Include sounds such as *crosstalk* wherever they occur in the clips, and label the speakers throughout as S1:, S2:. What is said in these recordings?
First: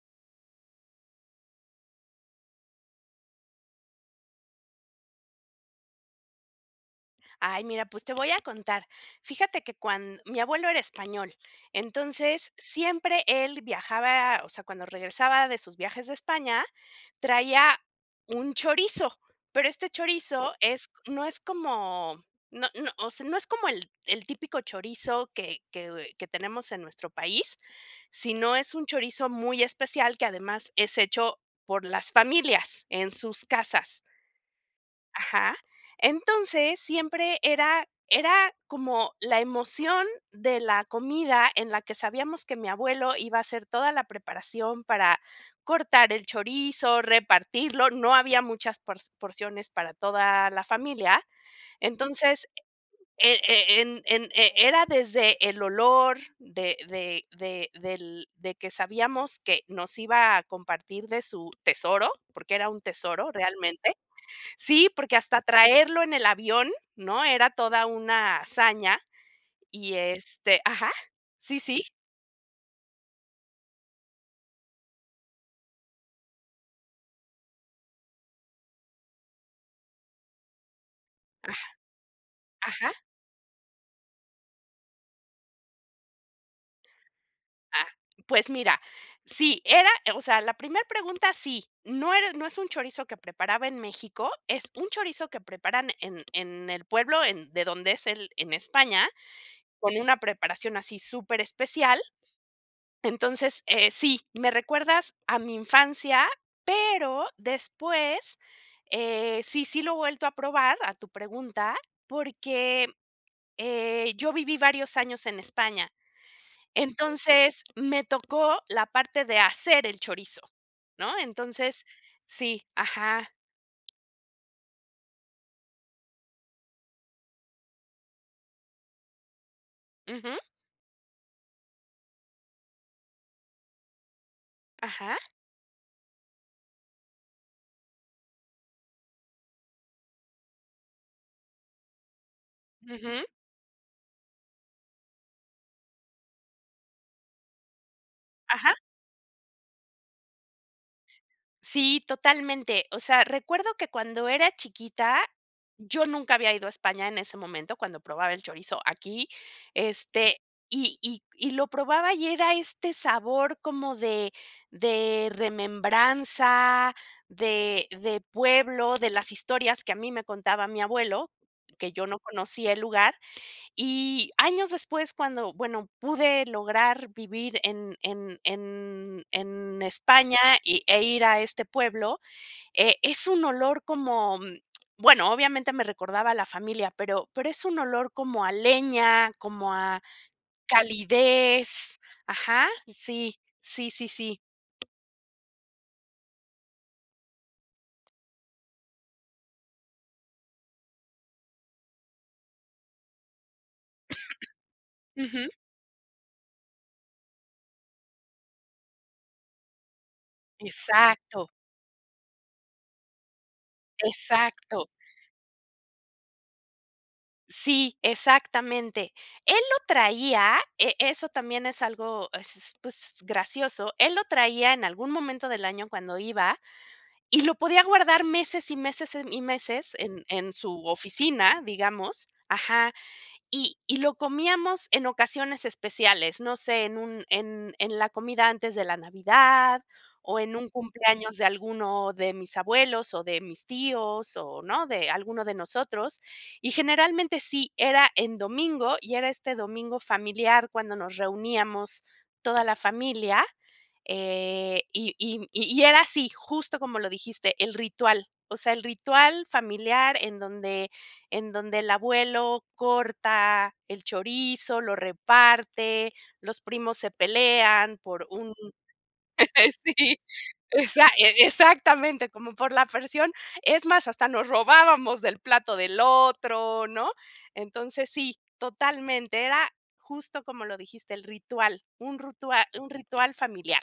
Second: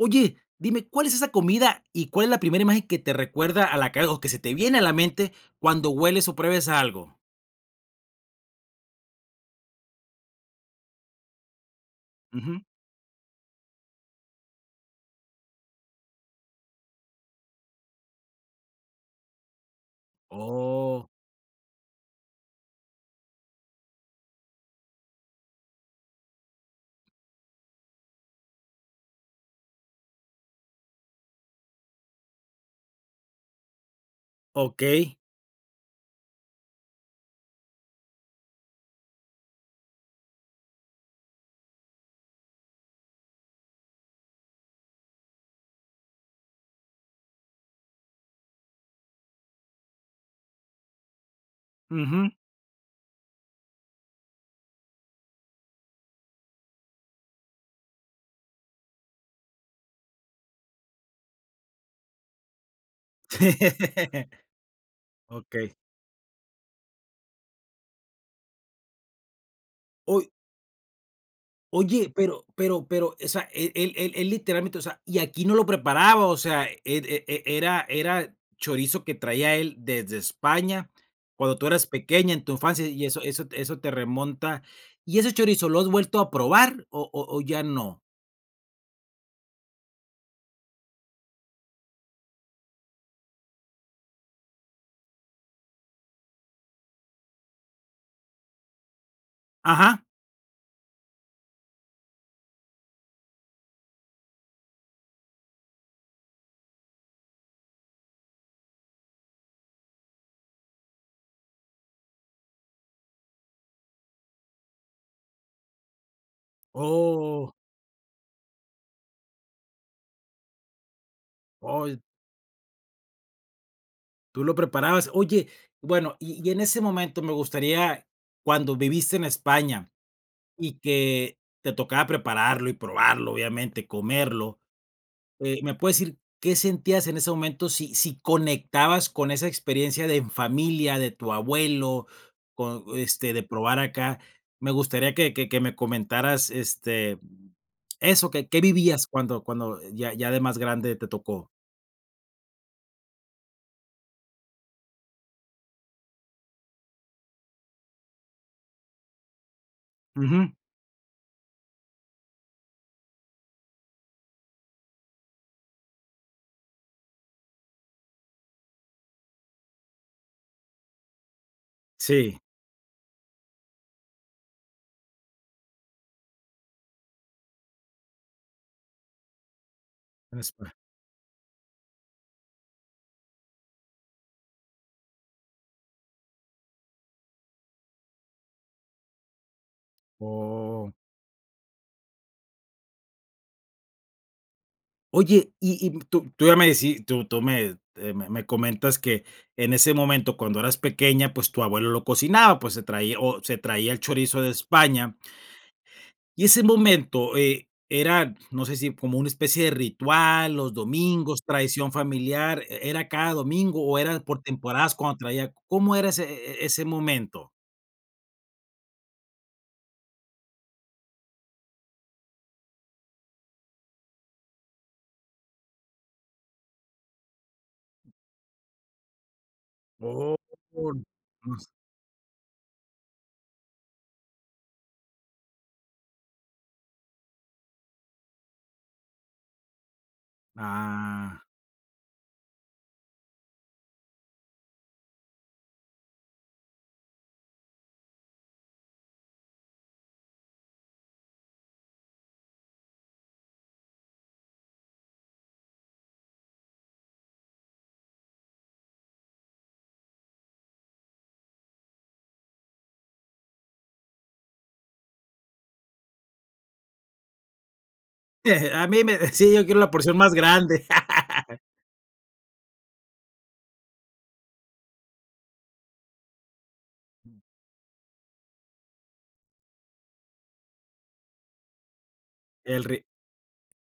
S1: Oye, dime, ¿cuál es esa comida, y cuál es la primera imagen que te recuerda a la que o que se te viene a la mente cuando hueles, o pruebes algo?
S2: Ay, mira, pues te voy a contar. Fíjate que cuan mi abuelo era español, entonces
S1: Ujú.
S2: siempre él viajaba o sea, cuando regresaba de sus viajes de España, traía un chorizo. Pero este chorizo es
S1: Oh.
S2: no es como no no, o sea, no es como el el típico chorizo que que que tenemos en nuestro país, sino es un chorizo muy especial que además es hecho por las familias en sus casas.
S1: Okey.
S2: Ajá. Entonces siempre era era como la emoción de la comida en la que sabíamos que mi abuelo iba a hacer toda la preparación para cortar el chorizo, repartirlo, no había muchas por porciones para toda la familia.
S1: Ujú.
S2: Entonces, eh eh, en, en, eh, era desde el olor de de de del de que sabíamos que nos iba a compartir de su tesoro, porque era un tesoro realmente.
S1: *laughs*
S2: Sí, porque hasta
S1: Okey.
S2: traerlo en el avión, ¿no? Era toda una hazaña, y
S1: Uy.
S2: este Ajá, sí, sí.
S1: Oye, pero pero pero o sea él él él él literalmente o sea, y aquí no lo preparaba, o sea, e e e era era chorizo que traía él desde España
S2: Ah.
S1: cuando tú eras pequeña en tu infancia,
S2: Ajá.
S1: y eso eso eso te remonta ¿y ese chorizo lo has vuelto a probar, o o o ya
S2: Ah,
S1: no?
S2: pues mira, sí era o sea, la primer pregunta sí, no era no es un chorizo que preparaba en México, es un chorizo que preparan en en el pueblo en de donde es él en España, con
S1: Ajá.
S2: una preparación así súper especial, entonces, eh, sí. Me recuerdas a mi infancia, pero después, eh, sí, sí lo he vuelto a probar, a tu pregunta, porque, eh, yo viví varios años en España.
S1: Oh.
S2: Entonces me tocó la parte de hacer el chorizo, ¿no? Entonces
S1: Oh.
S2: sí, ajá
S1: ¿Tú lo preparabas? Oye, bueno, y y en ese momento me gustaría cuando viviste en España,
S2: Ujú.
S1: y que te tocaba prepararlo y probarlo, obviamente, comerlo,
S2: Ajá.
S1: eh, ¿me puedes decir qué sentías en ese momento, si si conectabas con esa experiencia de en familia, de tu abuelo, con
S2: Ujú.
S1: este, de probar acá? Me gustaría que que que me comentaras, este, eso que, ¿qué
S2: Ajá.
S1: vivías cuando cuando ya ya de más grande te tocó?
S2: Sí, totalmente. O sea, recuerdo que cuando era chiquita, yo nunca había ido a España en ese momento, cuando probaba el chorizo aquí, este,
S1: Ujú.
S2: y y y lo probaba y era este sabor como de de remembranza, de de pueblo, de las historias que a mí me contaba mi abuelo, que yo no
S1: Sí.
S2: conocía el lugar. Y años después cuando, bueno, pude lograr vivir en en en en España,
S1: Es, pues
S2: y e ir a este pueblo, eh, es un olor como, bueno, obviamente me recordaba a la familia, pero pero es un olor como a leña, como a
S1: Oh.
S2: calidez. Ajá, sí, sí, sí, sí.
S1: Oye, y y tú tú ya me deci tú tú me eh, me me comentas que, en ese momento cuando eras pequeña, pues, tu abuelo lo cocinaba, pues, se traía o se traía el chorizo de
S2: *coughs*
S1: España
S2: Ujú.
S1: y ese momento e era, no sé si como una especie de ritual, los domingos,
S2: Exacto.
S1: tradición familiar, e era cada domingo, o era por
S2: Exacto.
S1: temporadas cuando traía ¿cómo era ese e ese momento?
S2: Sí, exactamente. Él lo traía, e eso también es algo es s pues, gracioso, él lo traía en algún momento del año cuando iba, y lo podía guardar meses y meses en y meses en
S1: Oh
S2: en su oficina,
S1: *unintelligible*
S2: digamos. Ajá, y y lo comíamos en ocasiones especiales, no sé, en un en en la comida antes de la Navidad, o en un cumpleaños
S1: Ah.
S2: de alguno de mis abuelos, o de mis tíos o, ¿no?, de alguno de nosotros, y generalmente, sí, era en domingo, y era este domingo familiar cuando nos reuníamos toda la familia, eh, y y y era así justo como lo dijiste, el ritual, o sea, el ritual familiar en donde en donde el abuelo corta el chorizo, lo reparte, los primos se pelean por un
S1: A mí me, sí, yo quiero
S2: *laughs*
S1: la porción
S2: sí,
S1: más grande.
S2: exac
S1: *laughs*
S2: exactamente, como por la porción, es más, hasta nos robábamos del plato del otro, ¿no?, entonces, sí, totalmente, era justo como lo dijiste, el ritual, un ritual
S1: El
S2: un
S1: ri
S2: ritual familiar.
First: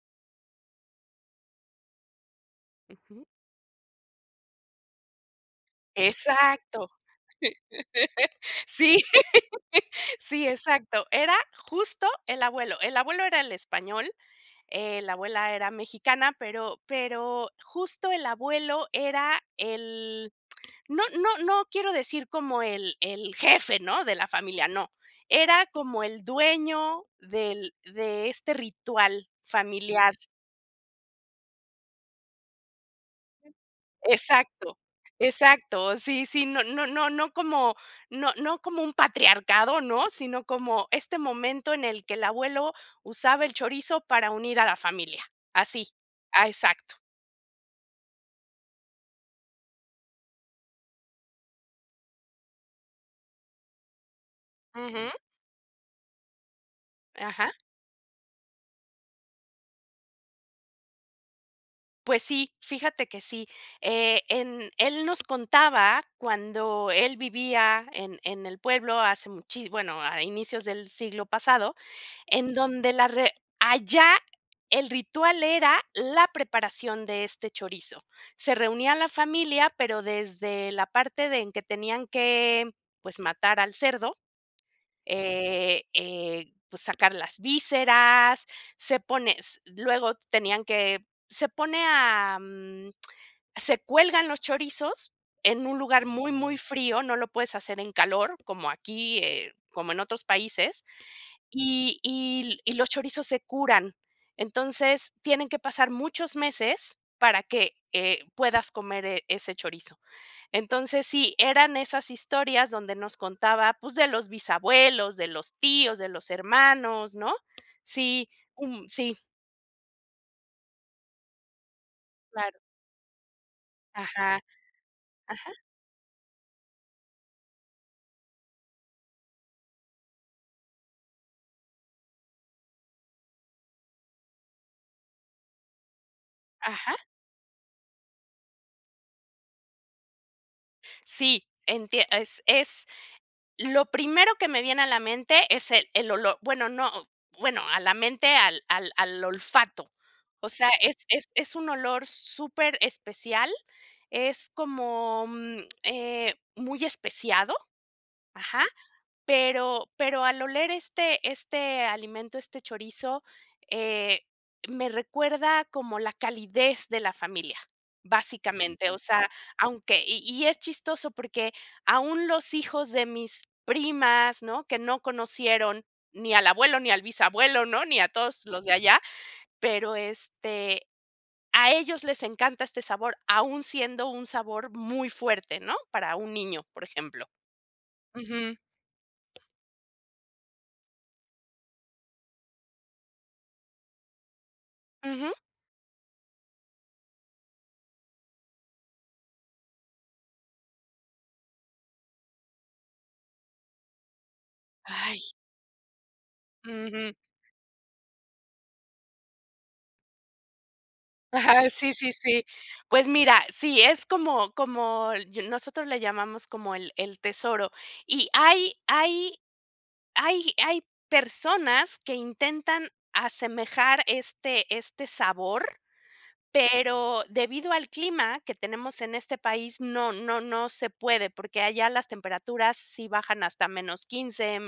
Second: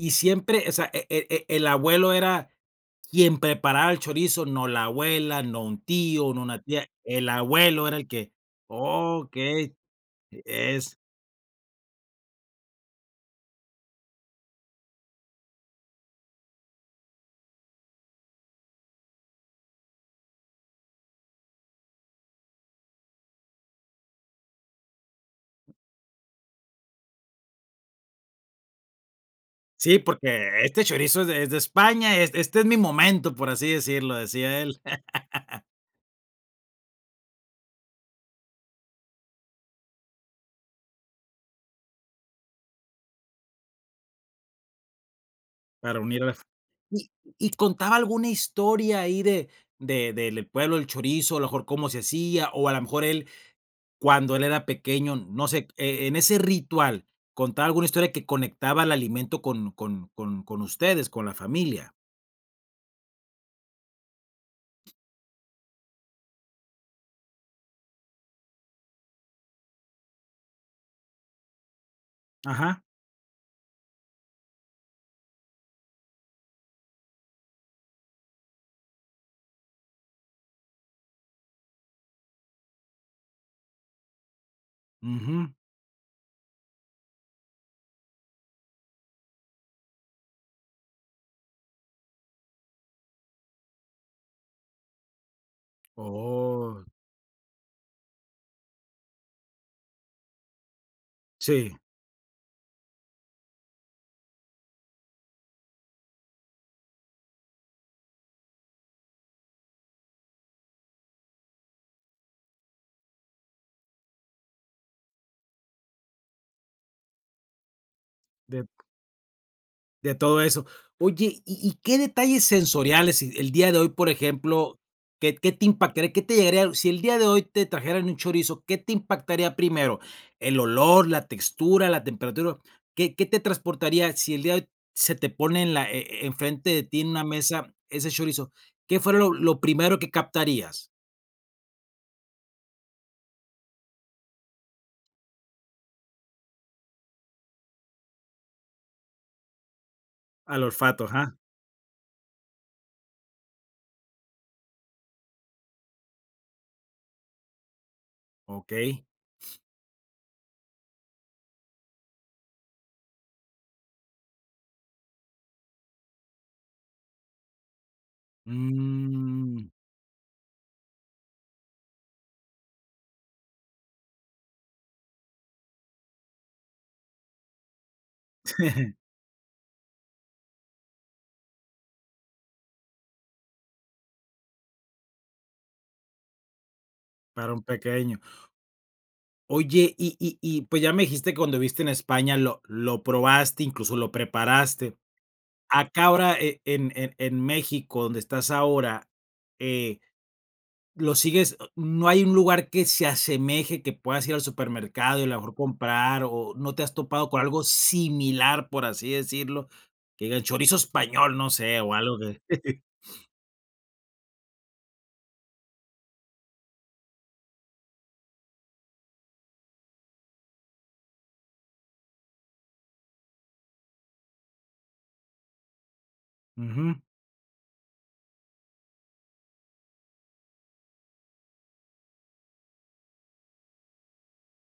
S1: Y siempre, o sea, e e e el abuelo era
S2: Ujú.
S1: quien preparaba el chorizo, no la abuela, no un tío, no una tía,
S2: Exacto.
S1: el abuelo era el que
S2: Sí.
S1: okey,
S2: Sí,
S1: e es
S2: exacto. Era justo el abuelo. El abuelo era el español, eh, la abuela era mexicana, pero pero, justo el abuelo era el no no no quiero decir como el el jefe, ¿no?, de la familia, no. Era como el dueño del de este ritual
S1: Sí,
S2: familiar.
S1: porque: "Este chorizo es es de España, es este es mi momento", por así decirlo, decía
S2: Exacto,
S1: él. *laughs*
S2: exacto, sí, sí, no no no no como, no no como un patriarcado, ¿no?, sino como este momento en el que el abuelo, usaba el chorizo para unir a la familia, así,
S1: Para unirlas,
S2: a exacto.
S1: ¿y y contaba alguna historia ahí de de del pueblo del chorizo?, a lo mejor cómo se hacía, o a lo mejor, él cuando él era pequeño,
S2: Ujú.
S1: no sé, e en ese ritual,
S2: Ajá.
S1: ¿contaba alguna historia que conectaba el alimento con con con con ustedes, con la familia?
S2: Pues sí, fíjate que sí, eh, en él nos contaba cuando él vivía en en el pueblo hace muchí bueno, a inicios del siglo pasado, en
S1: Ajá.
S2: donde la re allá el ritual era la preparación de este chorizo. Se reunía la familia, pero desde la parte de en que tenían que, pues, matar al cerdo,
S1: Ujú.
S2: eh eh, pues, sacar las vísceras, se pone, s luego tenían que, se pone a mm, se cuelgan los chorizos, en un lugar muy, muy
S1: ¡Oh!
S2: frío, no lo puedes hacer en calor, como aquí, eh, como en otros países,
S1: Sí.
S2: y y l y los chorizos se curan. Entonces, tienen que pasar muchos meses para que, eh, puedas comer, eh, ese chorizo. Entonces, sí, eran esas historias donde nos contaba, pues, de los bisabuelos, de los tíos, de los hermanos, ¿no?, sí,
S1: Dep
S2: um, sí.
S1: De todo eso. Oye, ¿y y qué detalles
S2: Claro.
S1: sensoriales el día de hoy, por
S2: Ajá.
S1: ejemplo qué qué
S2: Ajá.
S1: te impactaría qué te llegaría sí el día de hoy te trajeran un chorizo, qué te impactaría primero, el olor, la textura, la temperatura, qué qué te transportaría sí el día de hoy se te pone en la e e enfrente de
S2: Ajá.
S1: ti en una mesa ese chorizo? ¿Qué fue lo lo primero que captarías?
S2: Sí, entie es es lo primero que me viene a la mente es el el olor, bueno, no, bueno, a la mente al al al olfato. O
S1: Al
S2: sea,
S1: olfato,
S2: es es
S1: ajá.
S2: es un olor súper especial, es como, mm, eh, muy especiado, ajá,
S1: Okey.
S2: pero pero al oler este este alimento, este chorizo, eh, me recuerda como la calidez de la familia, básicamente. O sea,
S1: Mm.
S2: aunque y y es chistoso porque aún los hijos de mis primas, ¿no? Que no conocieron ni al abuelo ni al bisabuelo, ¿no? Ni a todos los de
S1: *chuckles*
S2: allá, pero, este, a ellos les encanta este sabor aún siendo un sabor muy fuerte, ¿no? Para un niño, por ejemplo.
S1: Para un pequeño.
S2: Ujú.
S1: Oye, Y y y pues, ya me dijiste cuando viviste en España lo lo probaste, incluso lo preparaste.
S2: Ujú.
S1: Acá ahora en en en México, donde estás ahora, eh, lo sigues a no hay un lugar que se asemeje, que puedas ir al supermercado y a
S2: Ay.
S1: lo mejor comprar, o, no te has
S2: Ujú
S1: topado con algo similar, por así decirlo, que diga, el chorizo español, no
S2: Ajá,
S1: sé,
S2: sí,
S1: o
S2: sí,
S1: algo que.
S2: sí.
S1: *chuckles*
S2: Pues mira, sí, es como como nosotros le llamamos como el el tesoro, y hay hay hay hay personas que intentan asemejar este este sabor,
S1: Ujú.
S2: pero debido al clima que tenemos en este país no no no se puede. Porque allá las temperaturas sí bajan hasta -15,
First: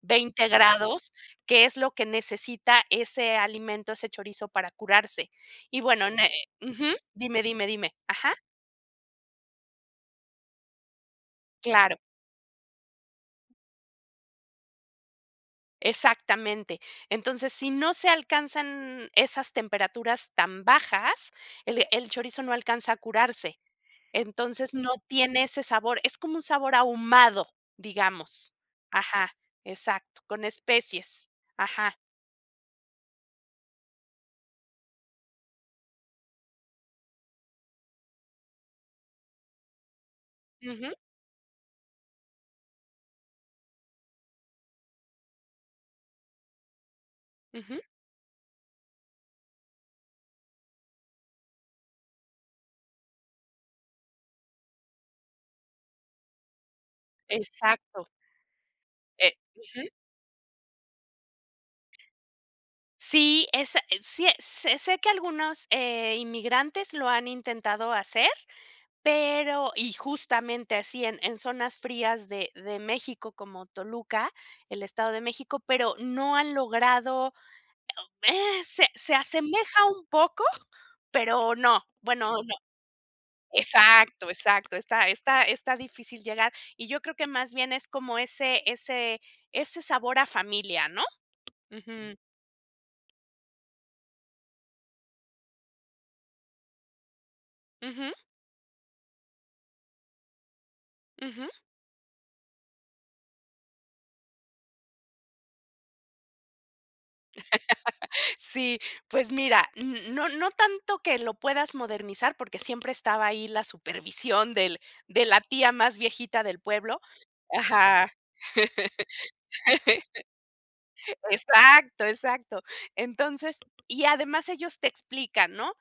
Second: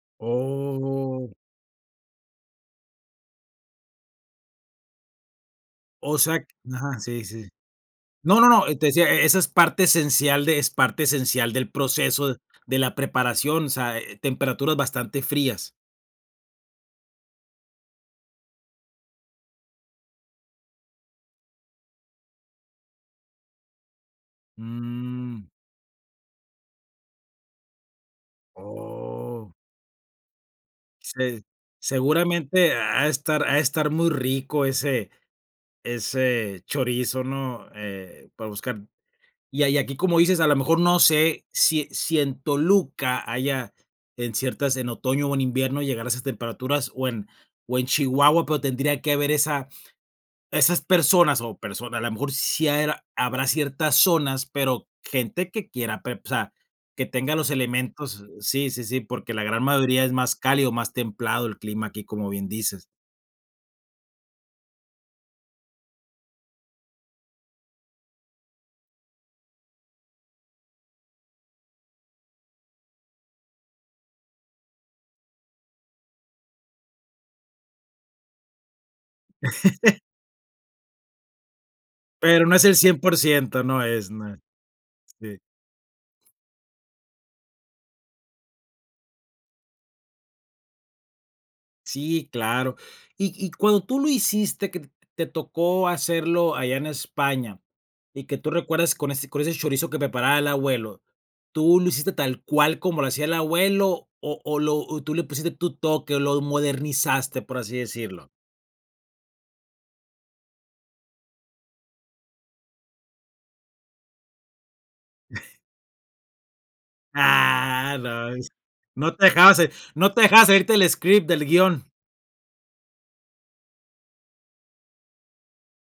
S2: -20 grados
S1: Oh.
S2: que es lo que necesita ese alimento, ese chorizo para curarse. Y bueno, eh
S1: Osea q
S2: ujú,
S1: ajá, sí,
S2: dime,
S1: sí.
S2: dime, dime. Ajá.
S1: No, no, no, te decía, e e esa es parte esencial de es parte esencial del
S2: Claro.
S1: proceso de la preparación, o sea, eh, temperaturas bastante frías.
S2: Exactamente, entonces si no se alcanzan esas temperaturas tan bajas, el el chorizo no alcanza a curarse, entonces no tiene
S1: Mm.
S2: ese sabor, es como un sabor ahumado digamos. Ajá,
S1: Oh.
S2: exacto, con especies.
S1: Se
S2: Ajá.
S1: seguramente ha de estar ha de estar muy rico ese ese chorizo, ¿no? Eh, para buscar y hay aquí como dices, a lo mejor
S2: Ujú.
S1: no sé sí sí en Toluca haya en ciertas en otoño o en invierno llegar a esas temperaturas o en o
S2: Ujú.
S1: en Chihuahua, pero tendría que haber esa esas personas, o, personas a lo mejor sí habrá ciertas zonas, pero gente que quiera prep o sea, que tenga los
S2: Exacto.
S1: elementos, sí, sí, sí,
S2: Eh,
S1: porque la gran
S2: ujú.
S1: mayoría es más cálido, más templado el clima aquí, como bien dices.
S2: Sí, es es sí es es sé que algunos, eh, inmigrantes lo han intentado hacer, pero y justamente así en en zonas frías de de México como Toluca, el Estado de México, pero no han logrado, eh, se se asemeja
S1: *chuckles*
S2: un poco, pero no, bueno,
S1: Pero no
S2: no.
S1: es el 100% no es,
S2: Exacto,
S1: no es,
S2: exacto, está
S1: sí.
S2: está está difícil llegar, y yo creo que más bien es como ese ese ese sabor a familia, ¿no? Ujú.
S1: Sí, claro. Y y cuando tú lo hiciste, que te t tocó hacerlo allá en España,
S2: Ujú.
S1: y que tú recuerdes con ese con ese chorizo que preparaba el abuelo,
S2: Ujú.
S1: ¿tú lo hiciste tal cual como lo hacía el abuelo, o o lo o tú le pusiste tu toque, o, lo modernizaste, por así decirlo?
S2: *laughs* Si, pues mira, no no tanto que lo puedas modernizar, porque siempre estaba ahí la supervisión del de la
S1: *chuckles*
S2: tía más viejita del pueblo.
S1: Ah,
S2: Ajá,
S1: no es no te dejaba sa no te dejaba salirte del
S2: *laughs*
S1: script, del guion.
S2: exacto, exacto, entonces, y además ellos te explican, ¿no?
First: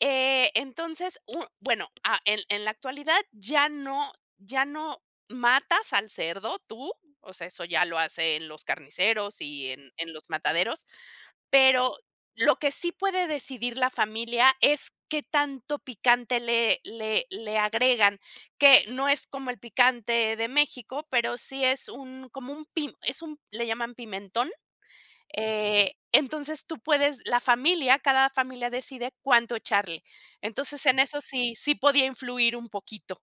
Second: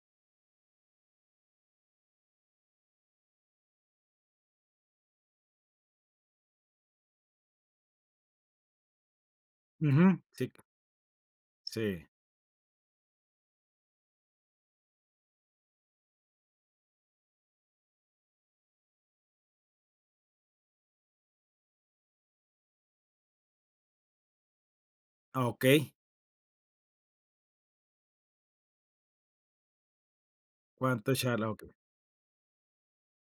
S2: Eh, entonces u mm, bueno, ah, en en la actualidad, ya no ya no matas al cerdo tú, o sea, eso ya lo hacen los carniceros y en en
S1: Ujú,
S2: los
S1: sí.
S2: mataderos, pero
S1: Sí.
S2: lo que sí puede decidir la familia es qué tanto picante le le le agregan, que no es como el picante de México, pero sí es un, como un pim es un, le llaman pimentón.
S1: Ah, okey.
S2: Eh, entonces tú puedes la familia, cada familia decide cuánto echarle. Entonces en
S1: Cuánto
S2: eso
S1: echarle, ah,
S2: sí
S1: okey.
S2: sí podía influir un poquito.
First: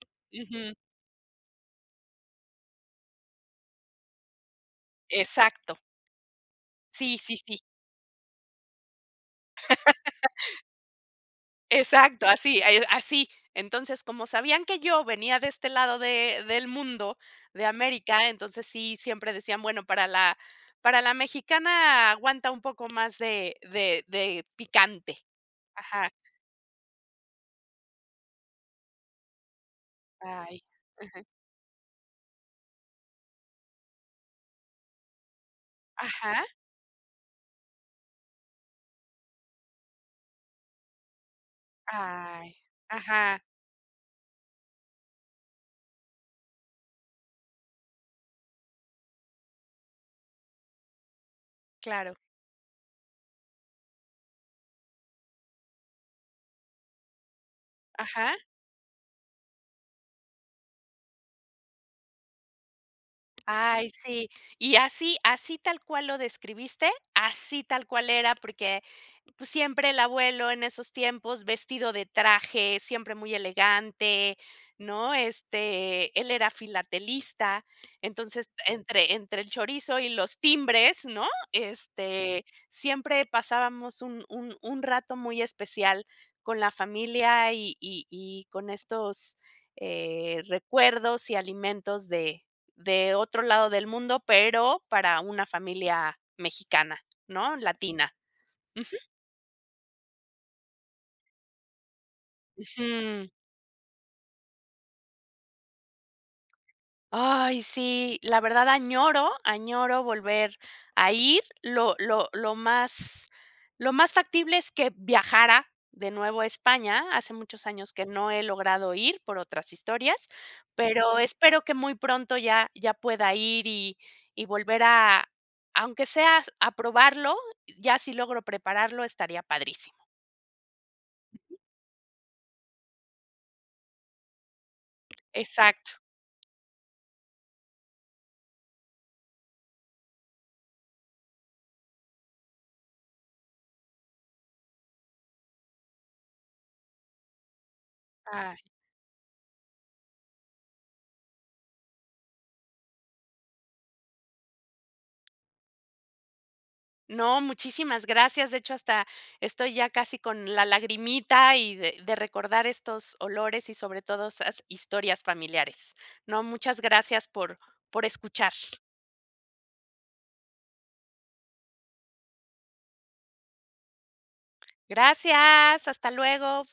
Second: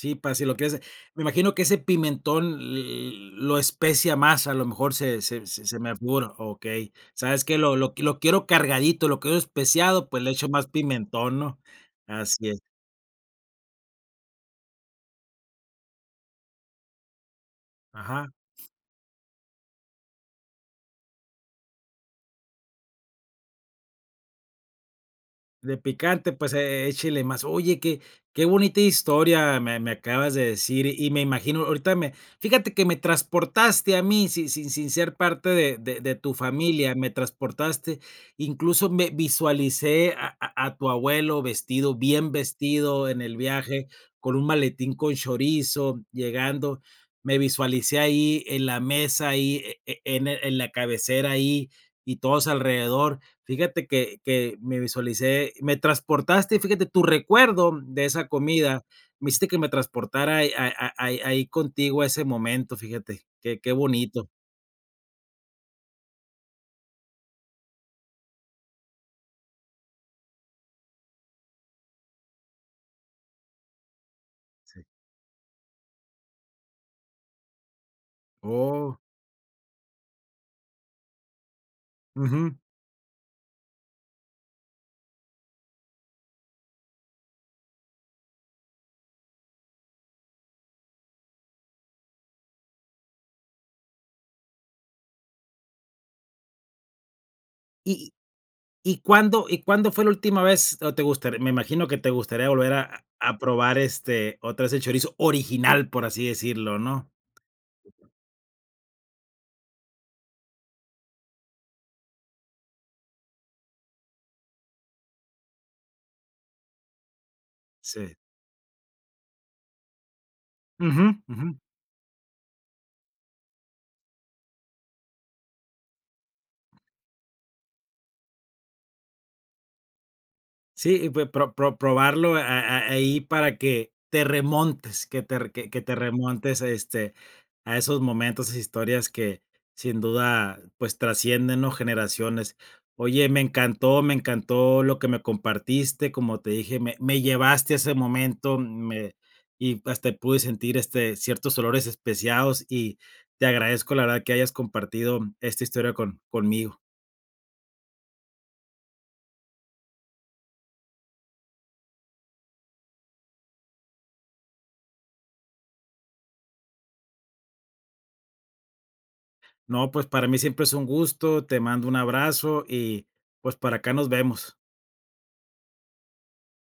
S1: Sí, para si lo
S2: Ujú.
S1: quieres me imagino que ese pimentón l l lo especia más, a lo mejor se se se
S2: Exacto.
S1: me figura, okey,
S2: Sí, sí,
S1: ¿sabes qué?
S2: sí.
S1: Lo lo lo quiero cargadito, lo quiero especiado, pues le echo
S2: *laughs*
S1: más pimentón, ¿no?
S2: Exacto,
S1: Así es.
S2: así, eh, así. Entonces, como sabían que yo venía de este lado de del mundo, de
S1: Ajá.
S2: América, entonces sí, siempre decían: "Bueno, para la para la mexicana aguanta un poco más de de de picante."
S1: De
S2: Ajá.
S1: picante, pues, e échele más. Oye, qué qué bonita historia me me acabas de
S2: Ay,
S1: decir, y me
S2: ajá.
S1: imagino, ahorita me fíjate que me transportaste a mí sin sin sin ser parte de de de tu
S2: Ajá.
S1: familia, me transportaste. Incluso me visualicé a a tu abuelo vestido, bien
S2: Ay,
S1: vestido en el
S2: ajá.
S1: viaje, con un maletín con chorizo llegando. Me visualicé ahí en la mesa ahí, e e en en la cabecera ahí, y
S2: Claro.
S1: todos alrededor, fíjate que que me visualicé me transportaste, fíjate tu recuerdo de esa
S2: Ajá.
S1: comida, me hiciste que me transportara ahí a a ahí ahí contigo a ese momento, fíjate, qué qué
S2: Ay, sí.
S1: bonito.
S2: Y así, así tal cual lo describiste, así tal cual era, porque, pues siempre el abuelo en esos tiempos, vestido de traje, siempre muy elegante,
S1: Sí.
S2: ¿no? Este, él era filatelista, entonces
S1: Oh.
S2: entre entre el chorizo y los timbres, ¿no? Este,
S1: Ujú.
S2: siempre pasábamos un un un rato muy especial con la familia y y y con estos, eh, recuerdos y alimentos de de otro lado del mundo pero para una familia mexicana, ¿no?
S1: ¿Y
S2: Latina, ujú.
S1: y cuándo y cuándo fue la última vez no te gustaría? Me imagino que te gustaría volver a
S2: Ujú.
S1: a probar, este, otra vez el chorizo original, por así decirlo, ¿no?
S2: Ay sí, la verdad añoro, añoro volver a ir, lo lo lo más lo más factible es que viajara de nuevo a España, hace muchos años que
S1: Sí.
S2: no he logrado ir por otras historias,
S1: Ujú,
S2: pero
S1: ujú.
S2: espero que muy pronto ya ya pueda ir y y volver a, aunque sea a probarlo, ya si logro prepararlo estaría padrísimo.
S1: Sí, y pues pro
S2: Ujú.
S1: pro probarlo a a ahí para que te remontes que te que
S2: Exacto.
S1: te remontes, este, a esos momentos, a esas historias que sin duda, pues trascienden, ¿no? Generaciones. Oye, me encantó, me encantó lo que me compartiste, como te dije, me me llevaste a ese momento,
S2: Ay.
S1: me y hasta pude sentir, este, ciertos olores especiados y te agradezco, la verdad, que hayas compartido esta historia con conmigo.
S2: No, muchísimas gracias. De hecho, hasta estoy ya casi con la lagrimita y de de recordar estos olores y sobre todo esas historias familiares. No, muchas gracias por por escuchar.
S1: No, pues para mí siempre es un gusto, te mando un abrazo, y pues para acá nos vemos.
S2: Gracias, hasta luego.